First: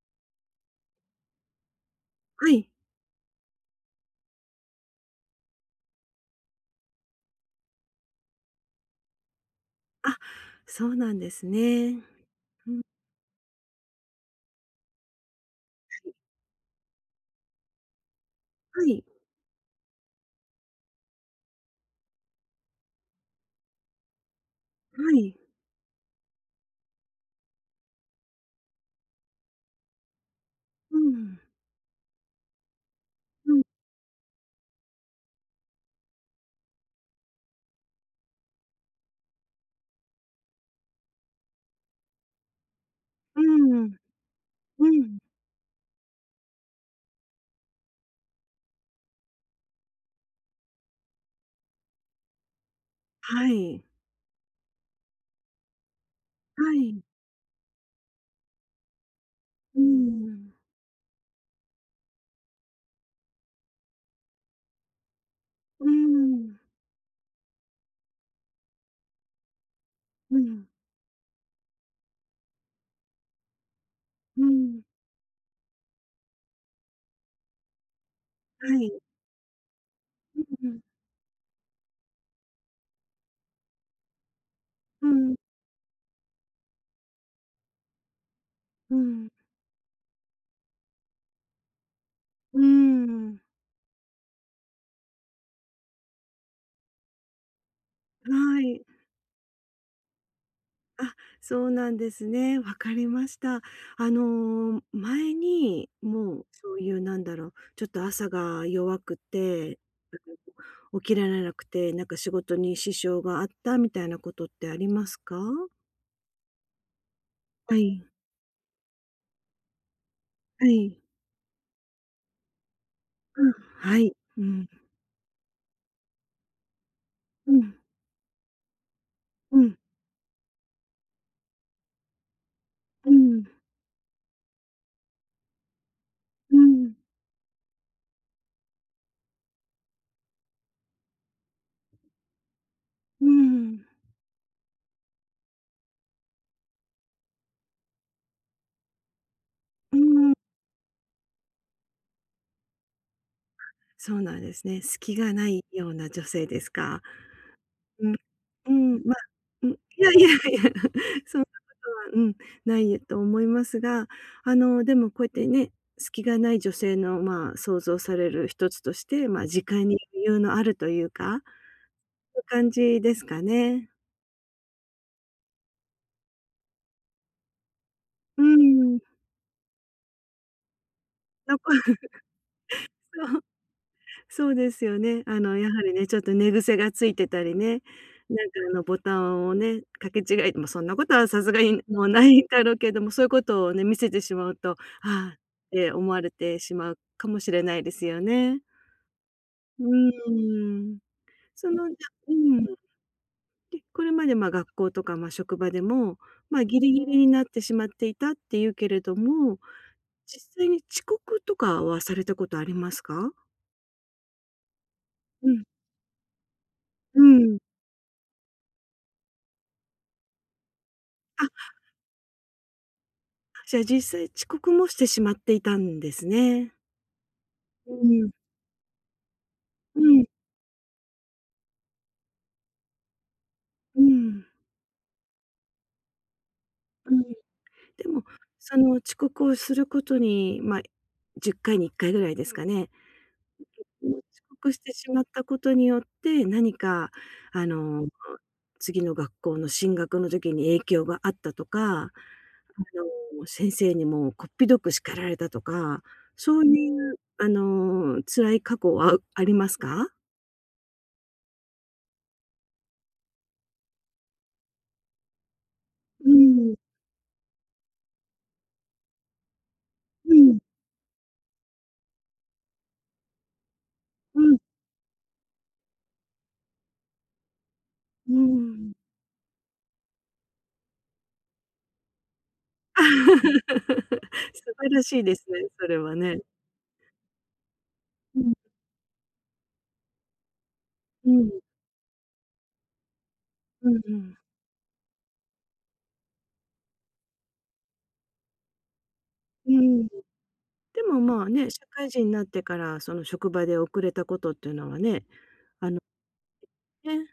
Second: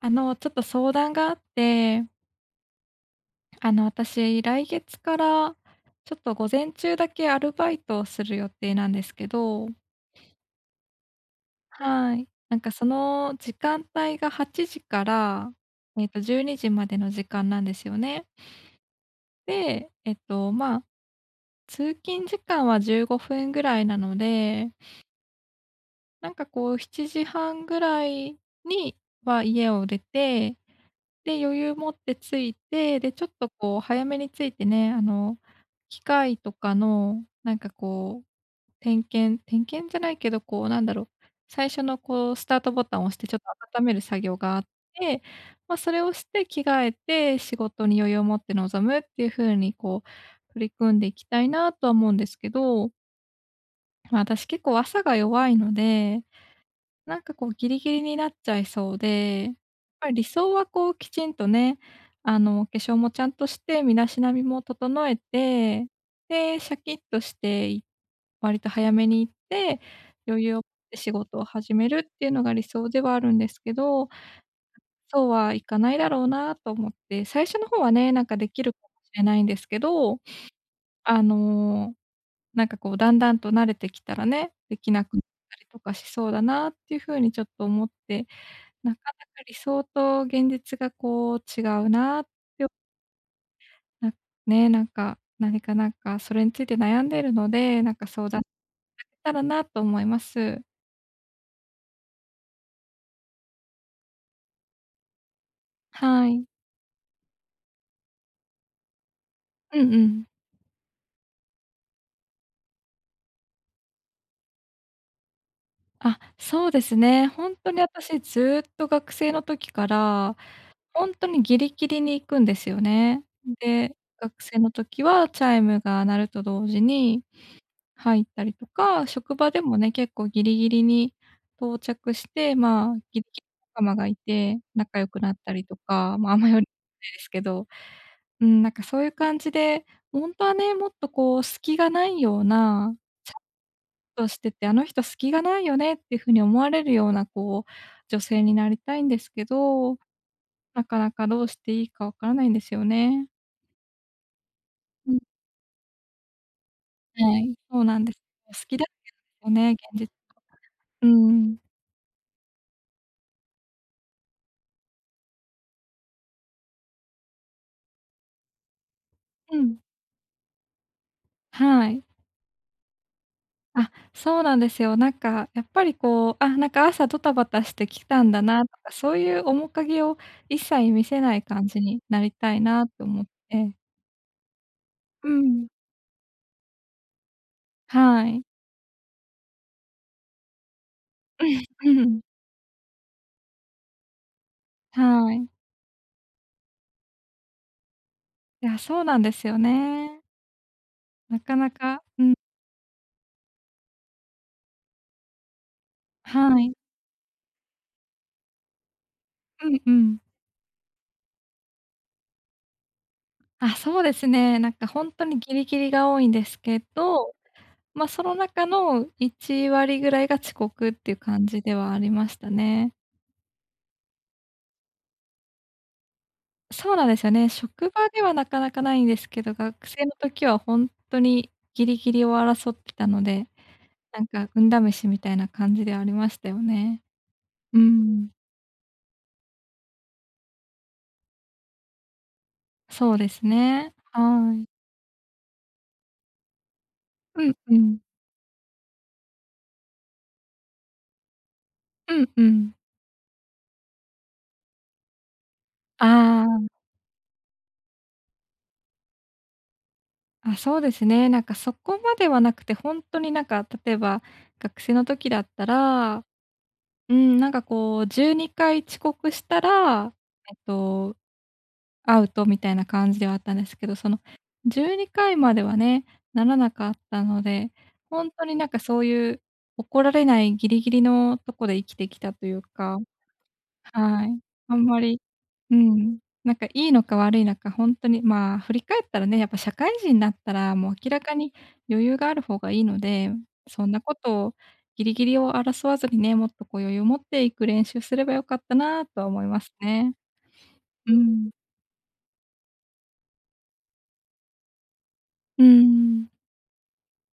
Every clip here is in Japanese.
ちょっと相談があって、はい。私、来月から、ちょっと午前中だけアルバイトをする予定なんですけど、はい。あ、そうなんですね。はい。なんかうん、その時間帯が8時から、12時までの時間なんですよね。はい、で、まあ、通勤時間は15分ぐらいなので、はい。なんかこう、7時半ぐらいには家を出て、うん、で、余裕持って着いて、で、ちょっとうん、こう早めに着いてね、機械とかのなんかこう、点検点検じゃないけど、こうなんだろう、最初のこうスタートボタンを押してちょっうと温めん、る作業があっうん。て、まあ、それをして着替えて仕事に余裕を持って臨むっていう風にこう取り組んでいきたいなとは思うんですけど、はい、まあ、私結構朝が弱いので、はい。なんかこうギリギリになっちゃいそうで、やっうぱり理想ん、はこうきちんとね、お化粧もちゃんとして、身だしなみも整えて、うで、ん、シャキッとして、割と早めに行って、う余裕を持っん、て仕事を始めるっていうのが理想ではあるんですけど、うん、そうはいかないだろうなと思って、最初の方はね、なんかできはるかもい。しれないんですけど、うん、あの、なんかこうだんだんと慣れてきたらね、できなうくなっん、たりとかしそうだなっていう風にちょっと思って、なうかなん、か理想と現実がこう違うなって、うん。なね、なんか、何かなんかそれについて悩んでるので、なんか相談いたはい。だけたらなと思います。あ、そうなんですね。わかりました。あの、前に、はもい。うそういうなんだろう、ちょっと朝が弱くうてんうん。起きられなくて、なんか仕事に支障があったみたいなことってありますか？あ、そうですね。ほんとはにい、私ずっと学生の時から、はい。ほんとにギリギリに行くんですよね。うん、で、はい。学う生ん、の時はチャイムが鳴ると同時にうん、入ったりとか、職場うでん、もね、結構ギリギリに到着して、まあ、うギリギリん、仲間がいて、仲良くなったりとか、まあ、あんまうよりん、ないですけど、うん、なんかそういう感じで、本当はね、もっとこう隙がないようなうん、ことをしてて、あの人隙がないよねっていう風に思われるような、こう、女性になりたいんですけど、うん。なかなかどうしていいかわからないんですよね。そうなんですね。う隙ん、がないような女性ですか？はい、そうなんうでん、す。好うきだけん、まあ、どうん、ね、い現実やいやいや、う そうん。うん、ないと思いますが、あの、でもこうやってね、隙がない女性の、まあ、想像される一つとして、まあ、う時ん。間に余裕のあるというか、はい。そういう感じですかね。あ、そうなんですよ。なんかやっぱりこう、あ、なんか朝ドタバタしてきたんだうなとか、ん。そ ういう面影を一切見せないなん感か じになりたいなと思って。そう、そうですよね。うあの、ん。やはりね、ちょっと寝癖がついてたりね、はい。なんか、あの、ボタンをね、かけ違えてもそんなことはさすがにうもうん。ないだろうけども、そういうことをね、見せてしまうと、あはあっい。て思われてしまうかもしれないですよね。いや、そうなんですよね。うん。なかなその、じか、ゃううん、ん、で、これまで、ま、学校とか、ま、職場でも、はま、い。ギリギリになってしまっていたっていうけれども、うんうん。実際に遅刻とかはされたことありますか？あ、そうですね。なんかほんとにうギん、リギリが多いんですけうど、ん。ま、その中の1割ぐらいが遅刻っていう感じあ、ではありましたね。じゃあ実際遅刻もしてしまっていたんですね。そうなんですよね。職う場でん、はなかなかないんですけど、学う生のん、時は本当にギリギリを争ってたので、うなんん、か運試しみたいな感じではありましたよね。うん。うでも、ん。その遅刻をすることに、まあ、10回に1回ぐらいですかねそうですね。遅はい。刻してしまったことによって、何かうんあうん。の、次の学校の進学の時に影響があったとか、あうんうん。の、先生にもこっぴどく叱られたとか、そあういうあの、辛い過去はありますか？あ、あ、そうですね。なんかそこまではなくて、本当になんか例えば学生の時だったら、うん、うん、なんかこう12回遅刻したら、うえっん、とアウトみたいな感じではあったんですけど、そのうん。12回まではね、ならなかったので、ほんうとになんかん。そういう怒られないギリギリのとこで生きてきたというか、はい。素あん晴まらり、しいですね、うそれはん、ね。なんかいいのか悪いのか、ほんとに、うん。まあ、振り返ったらね、やっぱ社会人になったら、もう明らうかん、に余裕がある方がいいので、そんうんなこうん。とをギリギリを争わずにね、もっとこう余裕を持っていく練習すればよかったなとは思いまうすん。ね。でうもまあん。ね、社会人になってからその職場で遅れたことっていうのはね、うんうあのん。ね、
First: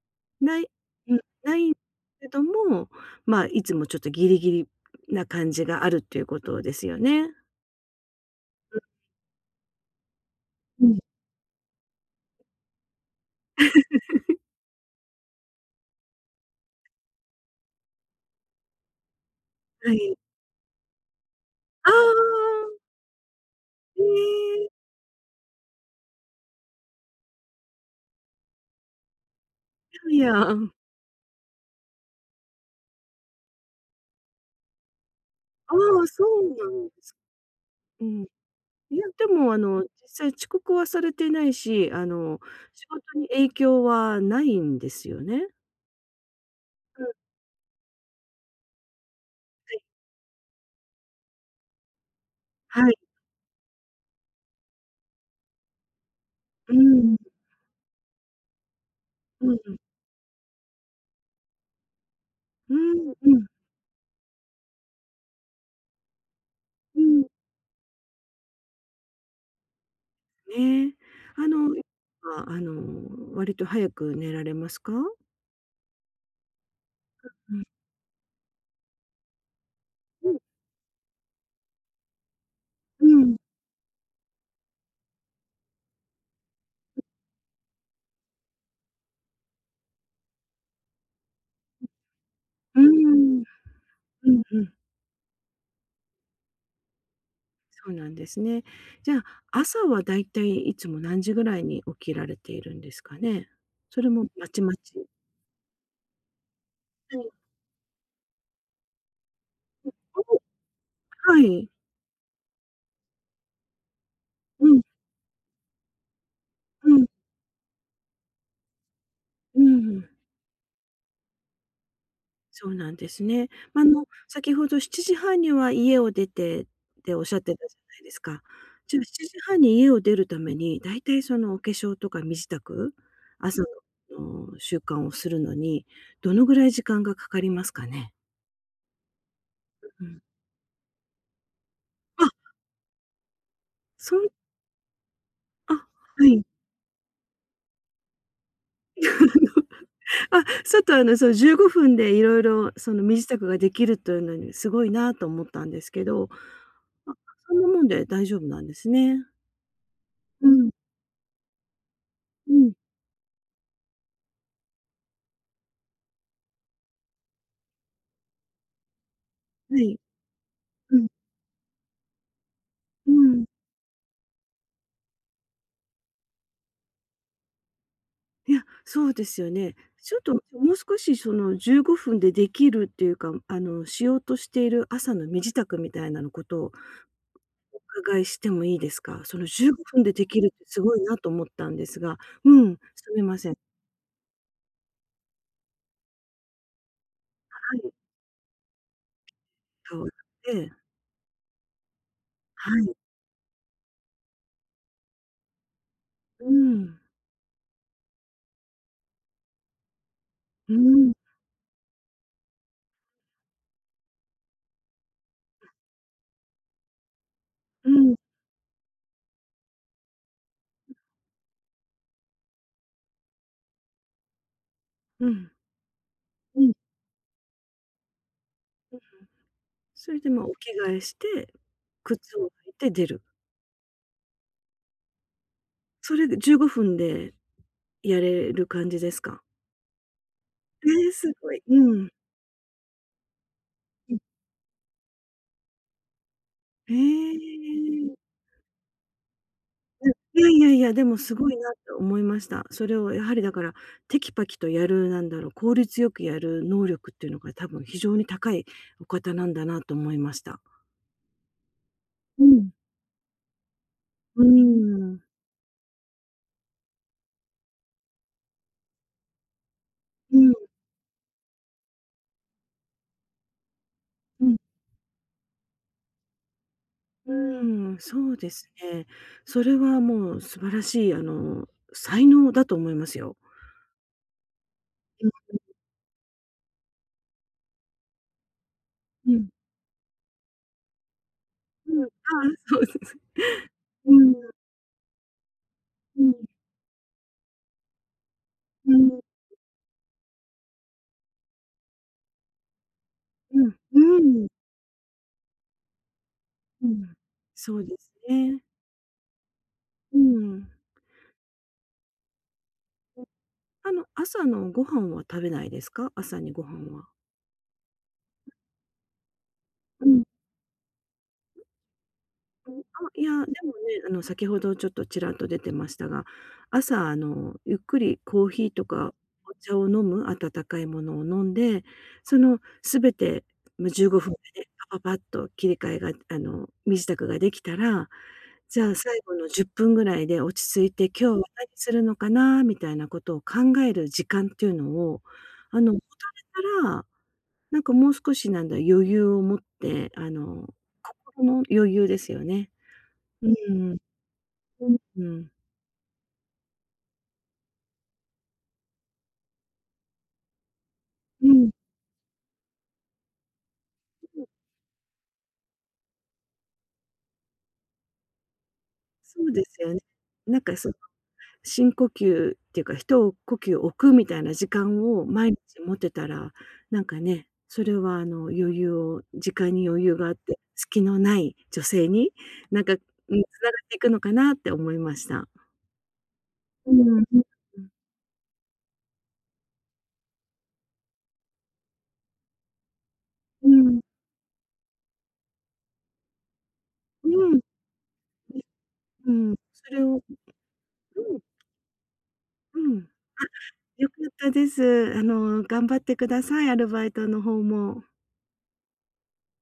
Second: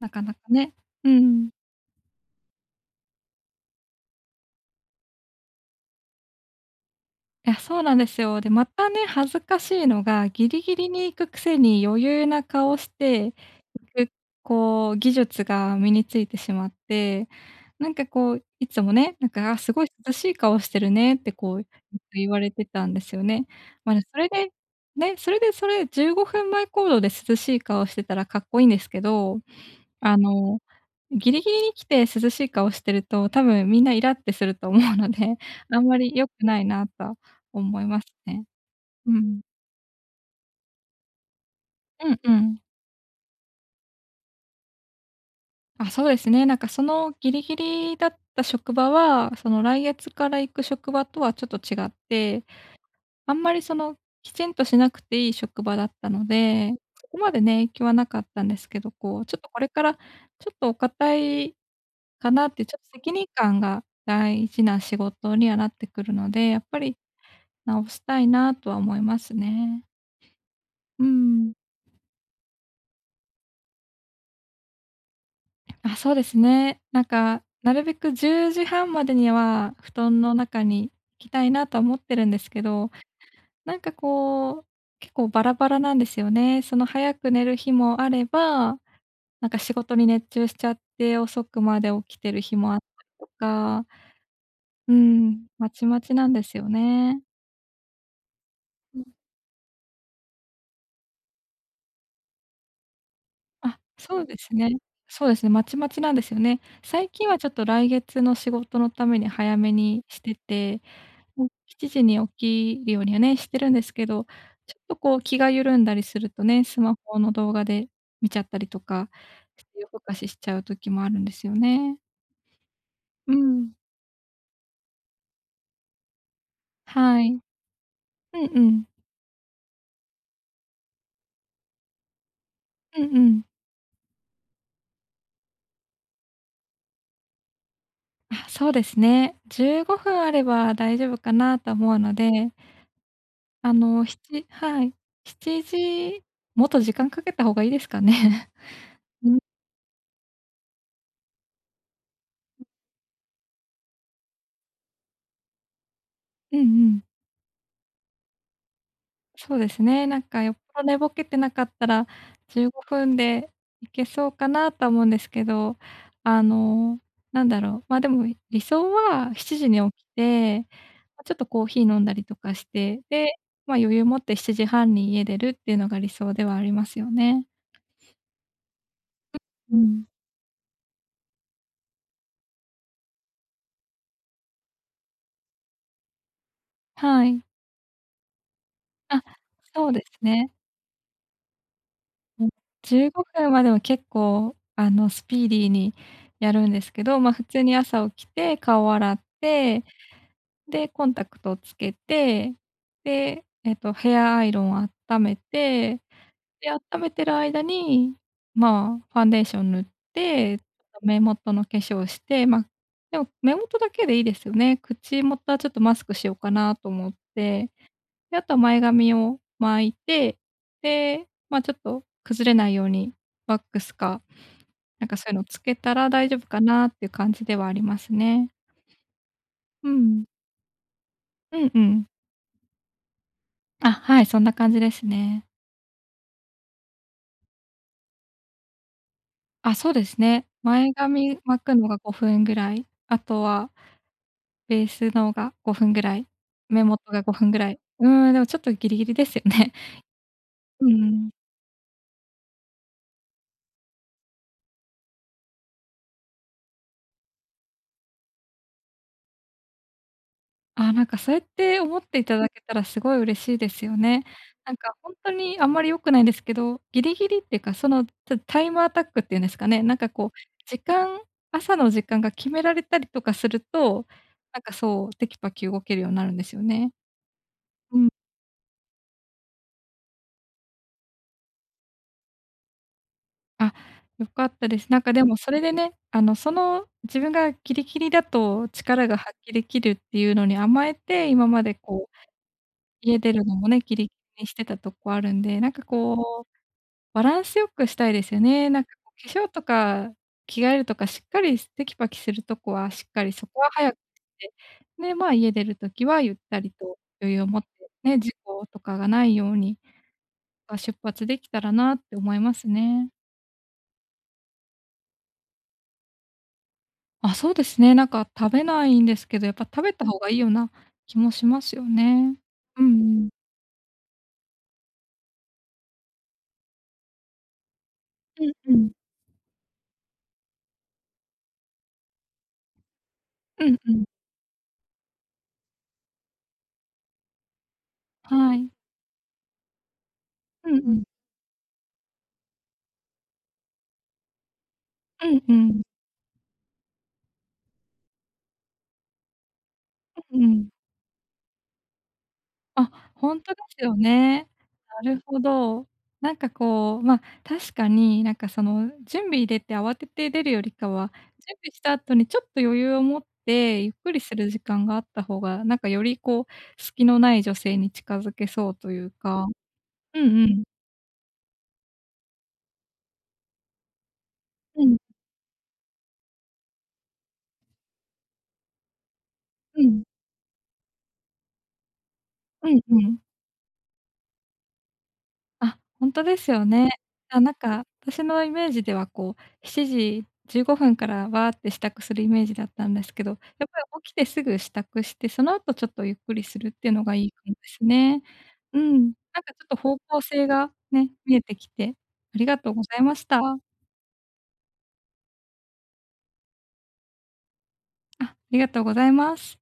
なかなかない、ね。ううん、ん。ないけども、まあ、いつもちょっとギリギリな感じがあるっていうことですよね。いや、そうなんですよ。で、またね、恥ずかしいのが、ギリギうリん、に行くくせに余裕な顔して行く、こう、技術が身についてしまって、なんかこう、いつもね、なんか、「あ、すごいは涼い。しい顔してるね」ってこう、あ言われあ、てたんですよね。ま、あ、えそれで、え、ね、それ15分前行動で涼しい顔してたらかっこいいんですけど、あいやいや。の、ギリギリに来て涼しい顔してると、多分みんなイラってすると思うので、ああんまあ、りそ良くうないななんでとはす。思いまうすん。ね。いや、うでん。もあの、実際遅刻はされてないし、あうんうの、ん。仕事に影響はないんですよね？あ、そうですね。なんかそうん、はのギリギリだった職場は、その来い。月から行く職場とはちょっと違って、はい。あんまりその、きちんとしなくていい職場だったのうで、そん、こまでね、影響はなかったんですけど、こう、ちょっとうん、これからちょっとお堅いかなって、ちうょっと責ん、任うん、感が大事な仕事にはなってくるので、やっぱりうん。直したいなとは思いますね。ね。うあん。の、あ、あの、割と早く寝られますか？あ、そうですね。なんか、うん。なるべく10時半までには布団うのん。中に行きたいなとは思ってるんですけど、うん。なんかこう、結構バラバラなんですよね。その早く寝る日もあれば、なんか仕事に熱中しちゃって遅くまで起きてる日もあっうーたりとん。か、うんうんうんうんうんうん、まちまちなんですよね。そうなんですね。うん、じゃあ、朝はだいたいいつも何時ぐらいに起きられているんですかね？あ、それそうもでますちまね。ち。そうですね、まちまちなんですよね。最は近い。はちょっと来月の仕事のために早めおにしてて、はもうい。7時に起きるようにはね、してるんですけど、うちょん、っとこう気が緩んだりするとね、スうマん、ホの動画で見ちゃったりとかうして夜更ん。かししちゃう時もあるんですよね。そうなんですうね。ん。まあの、先ほど7時半には家を出てってはおっい。しうゃっんてたじゃないですか。うん。じゃあ7時半に家を出るために、だいたいそのお化粧とか身支度、うんうん。朝の、あの、習慣をするのに、どのぐらい時間がかかりますかね？あ、そうですね。15う分ん。あれば大丈夫かなと思うのあ、で、そん7はい。7あ、時はい。もっと時間かけた方がいいですかね。うん。あの、あ、ちょっとあの、その15分で色々その身支度ができるというのにすごいなと思ったんですけど、うんうん。あ、そんなもんで大丈夫なんですね。そうですね。なんかうよっん、ぽど寝ぼけてなかったら、う15ん、分でいけそうかなとは思うんですけど、あの、なんだろう、ま、でも理想は7時には起い、きて、うん。まちょっとコーヒー飲んだりとかして、うで、ん。ま、余裕持って7時半に家出るっていうのが理想ではありますよね。いや、そうですよね。うん。ちょっともう少しその15分でできるっていうか、あの、しようとしている朝の身支度みたいなのことをはい。お伺いしてもいいですあ、か？その15そうで分すでできね。るってすごいなと思ったんですが、うん、うん、15すみませ分ん。はでも結構、スピーディーにやるんですけど、ま、普通にはい、朝起きて、顔洗って、そうえで、コンタクトをつけて、はい、で、ヘアアイロンを温めて、うで、ん、温めてる間に、まあ、ファンデーション塗って、ちょうっとん、目元の化粧して、ま、でも目元だけでいいですよね。口元はちょっとマスクしようかなと思って、うん、で、あとは前髪を巻いて、で、まあ、ちょっと崩れないようにワックスか、なんかそうういうのん、つけたら大丈夫かうん、なっていう感じではありますね。うそれん。で、ま、お着替えして、うんうん。靴を履いて出る。あ、はい、そんな感じですね。それで15分でやれる感じですか？あ、そうですね。え前え、す髪ごい。巻くのうがん。5分ぐらい、あとはベースのが5分ぐらい、目元が5分ぐえらい。うーん、え。でもちょっとギリギリですよね。いやいやい うや、でもん。すごいなと思いました。それをやはりだから、テキパキとやる、なんだろう、効率よくやる能力っていうのが多分非常に高いお方なんだなと思いました。あ、なんかそうやって思っていたうだけん。たらすごい嬉しいですよね。うーなんかほんん。とにあんまり良くないですけど、ギリギリっていうか、その、タイムアタックっていうんですかね、なんかこうう、ん、時間朝の時間が決められたりとかすると、うん、なんかそう、テキパキ動けるようになるんですよね。うーうん、ん。そうですね。それはもう素晴らしい、あの、才能だと思いますよ。あ、良かったです。なんかでもうそれでね、その自分がギリギリだと力がん、発うん、揮できるっていうのに甘えて、今までうん、あこあ、う、そうです。家出るのもね、ギリギうん、リにしてたとこあるんで、なんかこうん、うバランスよくしたいですよね。なんかうこん、う化粧とか着替えるとか、しっかりテキパキするとこはしっかり、そこうはん、早くしうん、て、で、まあ、家出る時はゆったりうとん。余裕を持ってそうですね、事ね。故とかがないように、うん。あ、出発できたらなって思いますね。あの、朝のご飯は食べないですか？朝にご飯は。あ、そうですね。なんか食べないんですけど、やっぱ食べたう方ん。がいいような気もしますよね。うん、うあ、んういん。や、でもね、あの、先ほどちょっとちらっと出てましたが、朝、あの、ゆっくりコうーんヒーうとん。かお茶を飲む、温かいものを飲んで、その全て、うんま、うん。15分でねパパパッと切り替えが、あの、身支度ができたら、はい。じゃあ最後の10分ぐらいで落ちうん着いうん。て、今日は何するのかなみたいなことを考える時間っていうのを、うんうあん。の、持たれたらなんかもう少しなんだ、余裕を持って、あうんうん。の、心の余裕ですよね。あ、ほんうとですよん。ね。なるうほん。ど。なんかこう、ま、確かになんかその準備入れて慌てて出るよりかは、う準ん。備した後にちょっと余裕を持ってゆっくりする時間があった方が、なんかよりこう隙のない女性に近づけそうというそか。うですよね。うんうなんん。かそう、深呼吸っていうか、一呼吸置くみたいな時うん、間を毎日持てたら、なんかね、それはあの、余裕を時間うにん、余裕があって、隙のない女性に、うんなんか、ううん。ん、つながっていくのかなって思いました。あ、本当ですよね。うん。うあ、ん。なんか、私のイメージではこう、7時15分からわーって支度するイメージだったんですけど、やっうぱん。り起きてすぐ支度して、その後ちょっとゆっくりするっていうのがいういかもでん。すね。うん、うなんかちん。ょっとそ方れを向性がね、見うん、えてきて、ありがとううございん。ました。良かったです。あの、頑張ってください、アルバイトの方も。あ、ありがとうございます。